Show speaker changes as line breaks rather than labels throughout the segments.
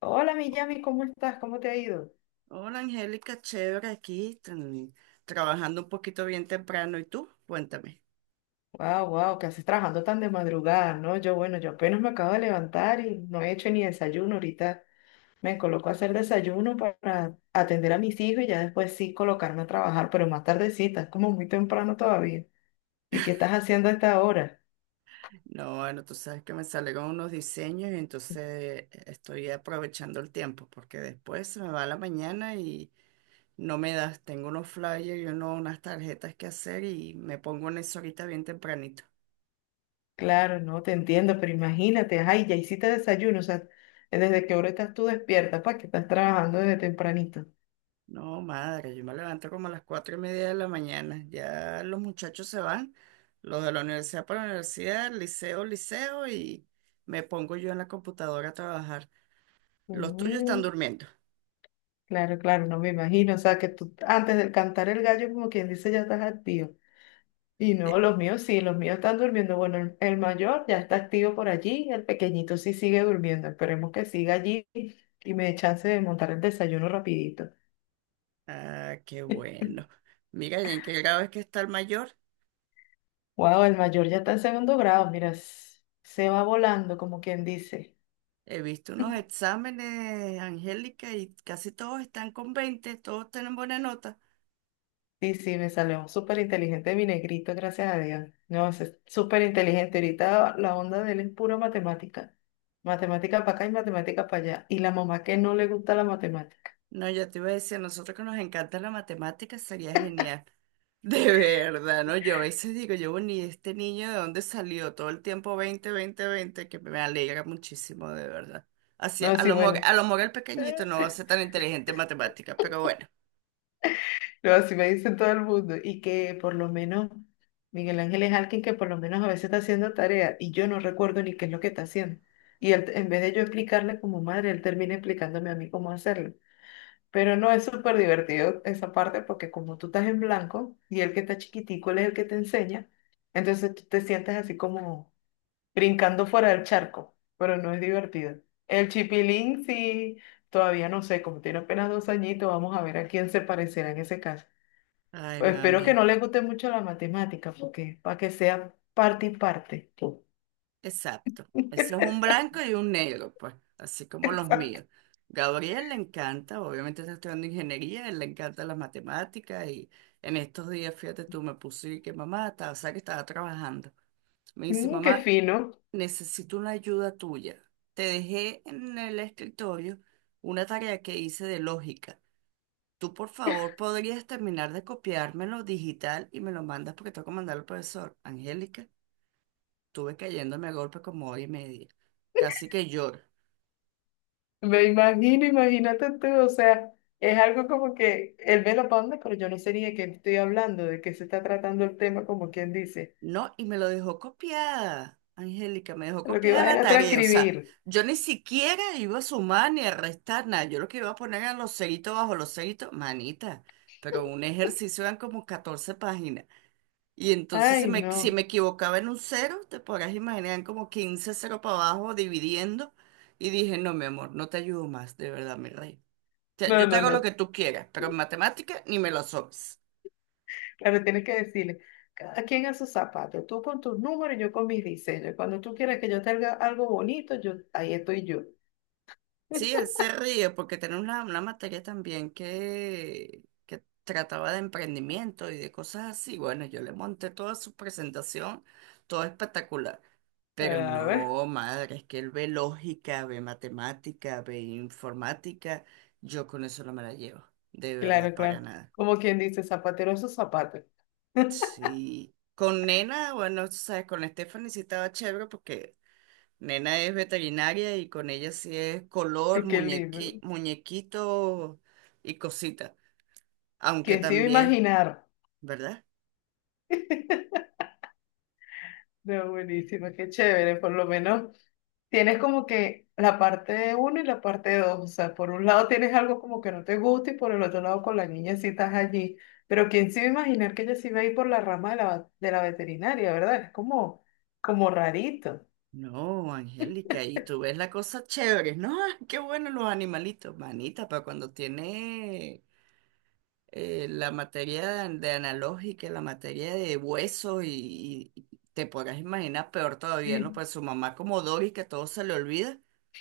Hola, mi Yami, ¿cómo estás? ¿Cómo te ha ido?
Hola Angélica, chévere aquí, trabajando un poquito bien temprano. ¿Y tú? Cuéntame.
Wow, wow, ¿qué haces trabajando tan de madrugada? No, yo, bueno, yo apenas me acabo de levantar y no he hecho ni desayuno. Ahorita me coloco a hacer desayuno para atender a mis hijos y ya después sí colocarme a trabajar, pero más tardecita, es como muy temprano todavía. ¿Y qué estás haciendo a esta hora?
No, bueno, tú sabes que me salieron unos diseños y entonces estoy aprovechando el tiempo porque después se me va la mañana y no me das. Tengo unos flyers y unas tarjetas que hacer y me pongo en eso ahorita bien tempranito.
Claro, no te entiendo, pero imagínate, ay, ya hiciste desayuno, o sea, ¿desde qué hora estás tú despierta? ¿Para qué estás trabajando desde tempranito?
No, madre, yo me levanto como a las 4:30 de la mañana. Ya los muchachos se van, los de la universidad para la universidad, liceo, liceo, y me pongo yo en la computadora a trabajar. Los tuyos están
Mm.
durmiendo.
Claro, claro, no me imagino. O sea, que tú antes del cantar el gallo, como quien dice, ya estás activo. Y no,
Eh,
los míos sí, los míos están durmiendo. Bueno, el mayor ya está activo por allí, el pequeñito sí sigue durmiendo. Esperemos que siga allí y me dé chance de montar el desayuno rapidito.
ah, qué bueno. Mira, ¿y en qué grado es que está el mayor?
Wow, el mayor ya está en segundo grado, mira, se va volando, como quien dice.
He visto unos exámenes, Angélica, y casi todos están con 20. Todos tienen buena nota.
Sí, sí, me salió súper inteligente mi negrito, gracias a Dios. No, es súper inteligente. Ahorita la onda de él es pura matemática. Matemática para acá y matemática para allá. Y la mamá que no le gusta la matemática.
No, yo te iba a decir, a nosotros que nos encanta la matemática, sería genial. De verdad, ¿no? Yo a veces digo, yo, bueno, ¿y este niño de dónde salió? Todo el tiempo 20, 20, 20 que me alegra muchísimo, de verdad. Así,
No,
a
sí,
lo mejor,
bueno,
a lo mejor el pequeñito no va a ser tan inteligente en matemáticas, pero bueno.
no, así me dice todo el mundo. Y que por lo menos Miguel Ángel es alguien que por lo menos a veces está haciendo tarea y yo no recuerdo ni qué es lo que está haciendo. Y él, en vez de yo explicarle como madre, él termina explicándome a mí cómo hacerlo. Pero no es súper divertido esa parte porque como tú estás en blanco y el que está chiquitico él es el que te enseña, entonces tú te sientes así como brincando fuera del charco, pero no es divertido. El chipilín sí, todavía no sé, como tiene apenas 2 añitos, vamos a ver a quién se parecerá en ese caso.
Ay,
Pues espero
mami,
que no le guste mucho la matemática porque para que sea parte y parte.
exacto. Eso es un blanco y un negro, pues, así como los
Exacto.
míos. Gabriel le encanta, obviamente está estudiando ingeniería, él le encanta las matemáticas y en estos días, fíjate tú, me puse y que mamá, estaba, o sea, que estaba trabajando. Me dice,
Mm, qué
mamá,
fino.
necesito una ayuda tuya. Te dejé en el escritorio una tarea que hice de lógica. Tú, por favor, podrías terminar de copiármelo digital y me lo mandas porque tengo que mandarlo al profesor. Angélica, tuve cayéndome a golpe como hora y media. Casi que lloro.
Me imagino, imagínate tú, o sea, es algo como que él me lo pone, pero yo no sé ni de qué estoy hablando, de qué se está tratando el tema, como quien dice.
No, y me lo dejó copiada. Angélica, me dejó
Lo que iba
copiada
a
la
era
tarea. O
transcribir.
sea, yo ni siquiera iba a sumar ni a restar nada. Yo lo que iba a poner era los ceritos bajo los ceritos. Manita, pero un ejercicio eran como 14 páginas. Y entonces si
Ay,
me, si
no,
me equivocaba en un cero, te podrás imaginar como 15 cero para abajo dividiendo. Y dije, no, mi amor, no te ayudo más, de verdad, mi rey. O sea,
no,
yo te
no,
hago lo
no.
que tú quieras, pero en matemática ni me lo sobes.
Claro, tienes que decirle, cada quien a sus zapatos, tú con tus números, yo con mis diseños. Cuando tú quieras que yo te haga algo bonito, yo, ahí estoy yo.
Sí, él se ríe porque tenemos una materia también que trataba de emprendimiento y de cosas así. Bueno, yo le monté toda su presentación, todo espectacular.
A
Pero
ver,
no, madre, es que él ve lógica, ve matemática, ve informática. Yo con eso no me la llevo, de verdad,
claro,
para
claro.
nada.
Como quien dice, zapatero a sus zapatos.
Sí. Con Nena, bueno, tú sabes, con Stephanie sí estaba chévere porque Nena es veterinaria y con ella sí es color,
Qué lindo.
muñequito y cosita. Aunque
¿Quién se iba a
también,
imaginar?
¿verdad?
No, buenísimo, qué chévere, por lo menos tienes como que la parte uno y la parte dos, o sea, por un lado tienes algo como que no te gusta y por el otro lado con la niña sí estás allí, pero quién se iba a imaginar que ella sí iba a ir por la rama de la veterinaria, ¿verdad? Es como, como rarito.
No, Angélica, y tú ves la cosa chévere. No, qué bueno los animalitos, manita, para cuando tiene la materia de analógica, la materia de hueso y te podrás imaginar peor todavía, ¿no?
Sí.
Pues su mamá como Dory, que todo se le olvida,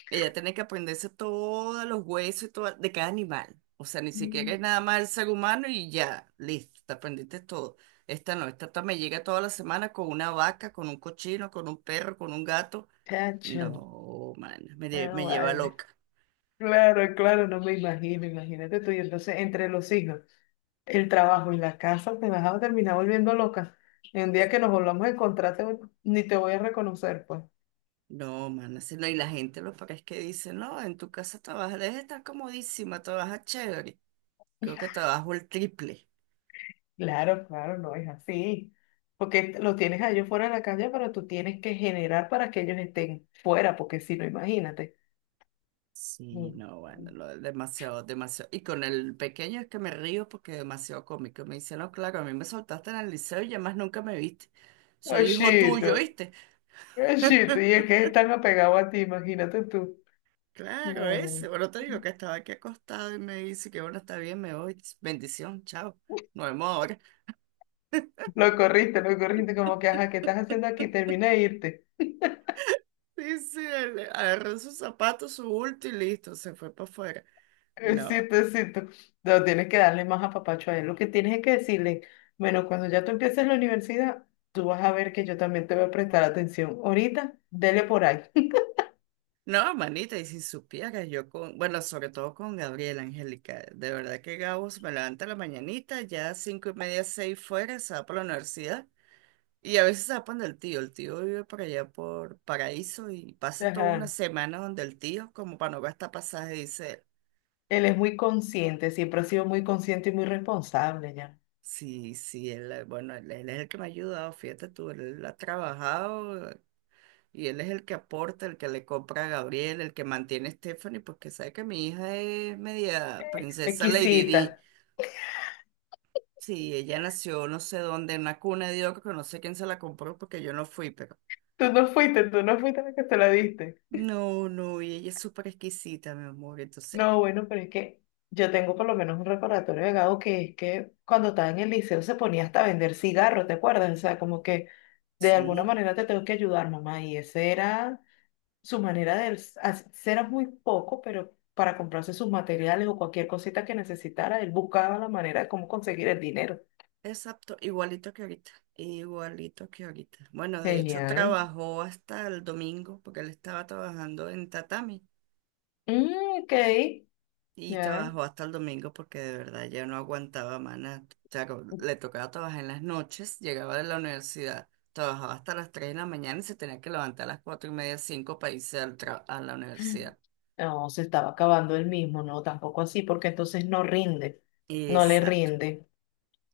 ella tiene que aprenderse todos los huesos y todo, de cada animal. O sea, ni siquiera es nada más el ser humano y ya, listo, te aprendiste todo. Esta no, me llega toda la semana con una vaca, con un cochino, con un perro, con un gato.
Chacho,
No, man,
no
me lleva
vale.
loca.
Claro, claro, no me imagino, imagínate tú, y entonces entre los hijos. El trabajo y la casa te vas a terminar volviendo loca. En un día que nos volvamos a encontrar, te- ni te voy a reconocer, pues.
No, mana, sí, no, y la gente lo que es que dice, no, en tu casa trabajas, debes estar comodísima, trabajas chévere. Creo que trabajo el triple.
Claro, claro, no es así. Porque los tienes a ellos fuera de la calle, pero tú tienes que generar para que ellos estén fuera, porque si no, imagínate.
Sí,
Mm.
no, bueno, no, demasiado, demasiado. Y con el pequeño es que me río porque es demasiado cómico. Me dice, no, claro, a mí me soltaste en el liceo y ya más nunca me viste. Soy hijo tuyo,
Gachito,
¿viste?
gachito, y es que es tan apegado a ti, imagínate tú.
Claro,
No.
ese. Bueno, te digo que estaba aquí acostado y me dice que bueno, está bien, me voy. Bendición, chao. Nos vemos ahora.
Lo corriste, como que, ajá, ¿qué estás haciendo aquí? Termina de irte.
Sí, sí, él agarró sus zapatos, su bulto y listo, se fue para afuera. No,
Éxito, éxito. No, tienes que darle más apapacho a él. Lo que tienes es que decirle, bueno, cuando ya tú empieces la universidad, tú vas a ver que yo también te voy a prestar atención. Ahorita, dele por ahí.
no, manita, y si supieras yo con, bueno, sobre todo con Gabriela Angélica, de verdad que Gabo se me levanta a la mañanita, ya 5:30, 6 fuera, se va para la universidad, y a veces se va para donde el tío vive por allá por Paraíso y pasa toda una
Ajá.
semana donde el tío, como para no gastar pasaje, dice,
Él es muy consciente, siempre ha sido muy consciente y muy responsable ya.
sí, sí, él, bueno, él es el que me ha ayudado, fíjate tú, él ha trabajado. Y él es el que aporta, el que le compra a Gabriel, el que mantiene a Stephanie, porque sabe que mi hija es media princesa Lady
Exquisita.
Di. Sí, ella nació no sé dónde, en una cuna de oro, que no sé quién se la compró porque yo no fui, pero...
Tú no fuiste la que te la diste.
No, no, y ella es súper exquisita, mi amor. Entonces,
No, bueno, pero es que yo tengo por lo menos un recordatorio de Gabo que es que cuando estaba en el liceo se ponía hasta a vender cigarros, ¿te acuerdas? O sea, como que de alguna
sí,
manera te tengo que ayudar, mamá. Y esa era su manera de as- era muy poco, pero para comprarse sus materiales o cualquier cosita que necesitara, él buscaba la manera de cómo conseguir el dinero.
exacto, igualito que ahorita, igualito que ahorita. Bueno, de hecho
Genial.
trabajó hasta el domingo porque él estaba trabajando en tatami.
Mm, ok,
Y
ya.
trabajó hasta el domingo porque de verdad ya no aguantaba, mana. O sea, le tocaba trabajar en las noches, llegaba de la universidad, trabajaba hasta las 3 de la mañana y se tenía que levantar a las 4:30, 5 para irse al a la universidad.
No, se estaba acabando él mismo, no, tampoco así, porque entonces no rinde, no le
Exacto.
rinde.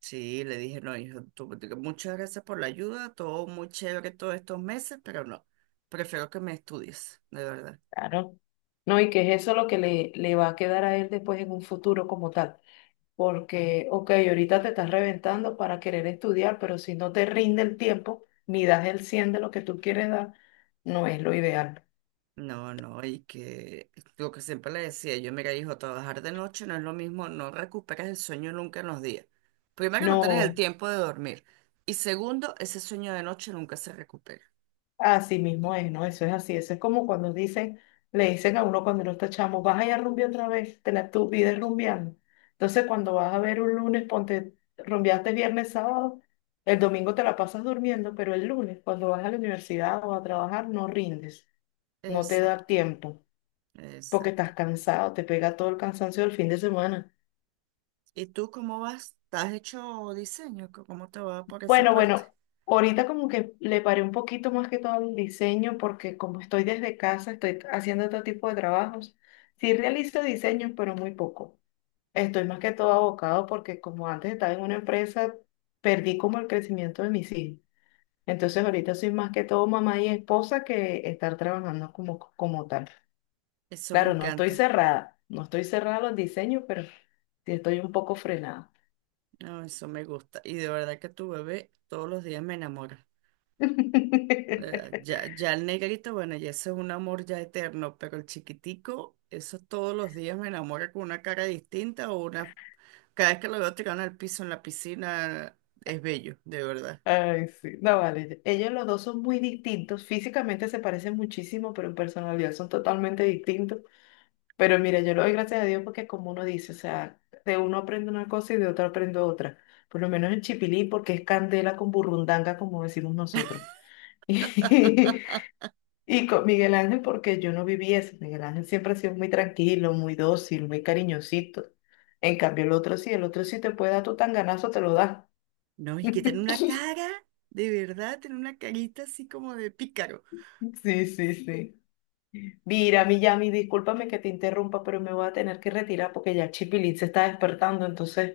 Sí, le dije, no, hijo, muchas gracias por la ayuda, todo muy chévere todos estos meses, pero no, prefiero que me estudies, de verdad.
Claro. No, y que es eso lo que le va a quedar a él después en un futuro como tal. Porque, ok, ahorita te estás reventando para querer estudiar, pero si no te rinde el tiempo, ni das el 100 de lo que tú quieres dar, no es lo ideal.
No, no, y que lo que siempre le decía, yo mira, hijo, trabajar de noche no es lo mismo, no recuperas el sueño nunca en los días. Primero, no tienes el
No.
tiempo de dormir. Y segundo, ese sueño de noche nunca se recupera.
Así mismo es, ¿no? Eso es así. Eso es como cuando dicen, le dicen a uno cuando uno está chamo, vas a ir a rumbear otra vez, te la tu vida es rumbeando. Entonces, cuando vas a ver un lunes, ponte, rumbeaste viernes, sábado, el domingo te la pasas durmiendo, pero el lunes, cuando vas a la universidad o a trabajar, no rindes, no te da
Exacto,
tiempo, porque estás
exacto.
cansado, te pega todo el cansancio del fin de semana.
¿Y tú cómo vas? ¿Te has hecho diseño? ¿Cómo te va por esa
Bueno,
parte?
bueno, ahorita como que le paré un poquito más que todo el diseño porque como estoy desde casa, estoy haciendo otro tipo de trabajos. Sí realizo diseños, pero muy poco. Estoy más que todo abocado porque como antes estaba en una empresa, perdí como el crecimiento de mis hijos. Entonces ahorita soy más que todo mamá y esposa que estar trabajando como tal.
Eso me
Claro, no estoy
encanta,
cerrada, no estoy cerrada a los diseños, pero sí estoy un poco frenada.
no, eso me gusta. Y de verdad que tu bebé todos los días me enamora. Eh, Ya, ya el negrito, bueno, ya ese es un amor ya eterno, pero el chiquitico, eso todos los días me enamora con una cara distinta o una... Cada vez que lo veo tirado al piso en la piscina, es bello, de verdad.
Ay, sí. No, vale. Ellos los dos son muy distintos. Físicamente se parecen muchísimo, pero en personalidad son totalmente distintos. Pero mira, yo lo doy gracias a Dios porque como uno dice, o sea, de uno aprendo una cosa y de otro aprendo otra. Por lo menos en Chipilí, porque es candela con burrundanga, como decimos nosotros. Y, con Miguel Ángel, porque yo no viví eso. Miguel Ángel siempre ha sido muy tranquilo, muy dócil, muy cariñosito. En cambio, el otro sí te puede dar tu tanganazo, te lo da.
No, y que tiene una cara, de verdad, tiene una carita así como de pícaro.
Sí, sí, sí. Mira, Miyami, discúlpame que te interrumpa, pero me voy a tener que retirar porque ya Chipilín se está despertando. Entonces,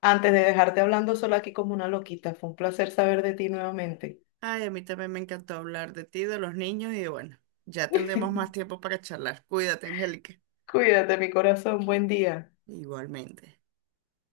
antes de dejarte hablando sola aquí como una loquita, fue un placer saber de ti nuevamente.
Ay, a mí también me encantó hablar de ti, de los niños y bueno, ya tendremos más tiempo para charlar. Cuídate, Angélica.
Cuídate, mi corazón, buen día.
Igualmente.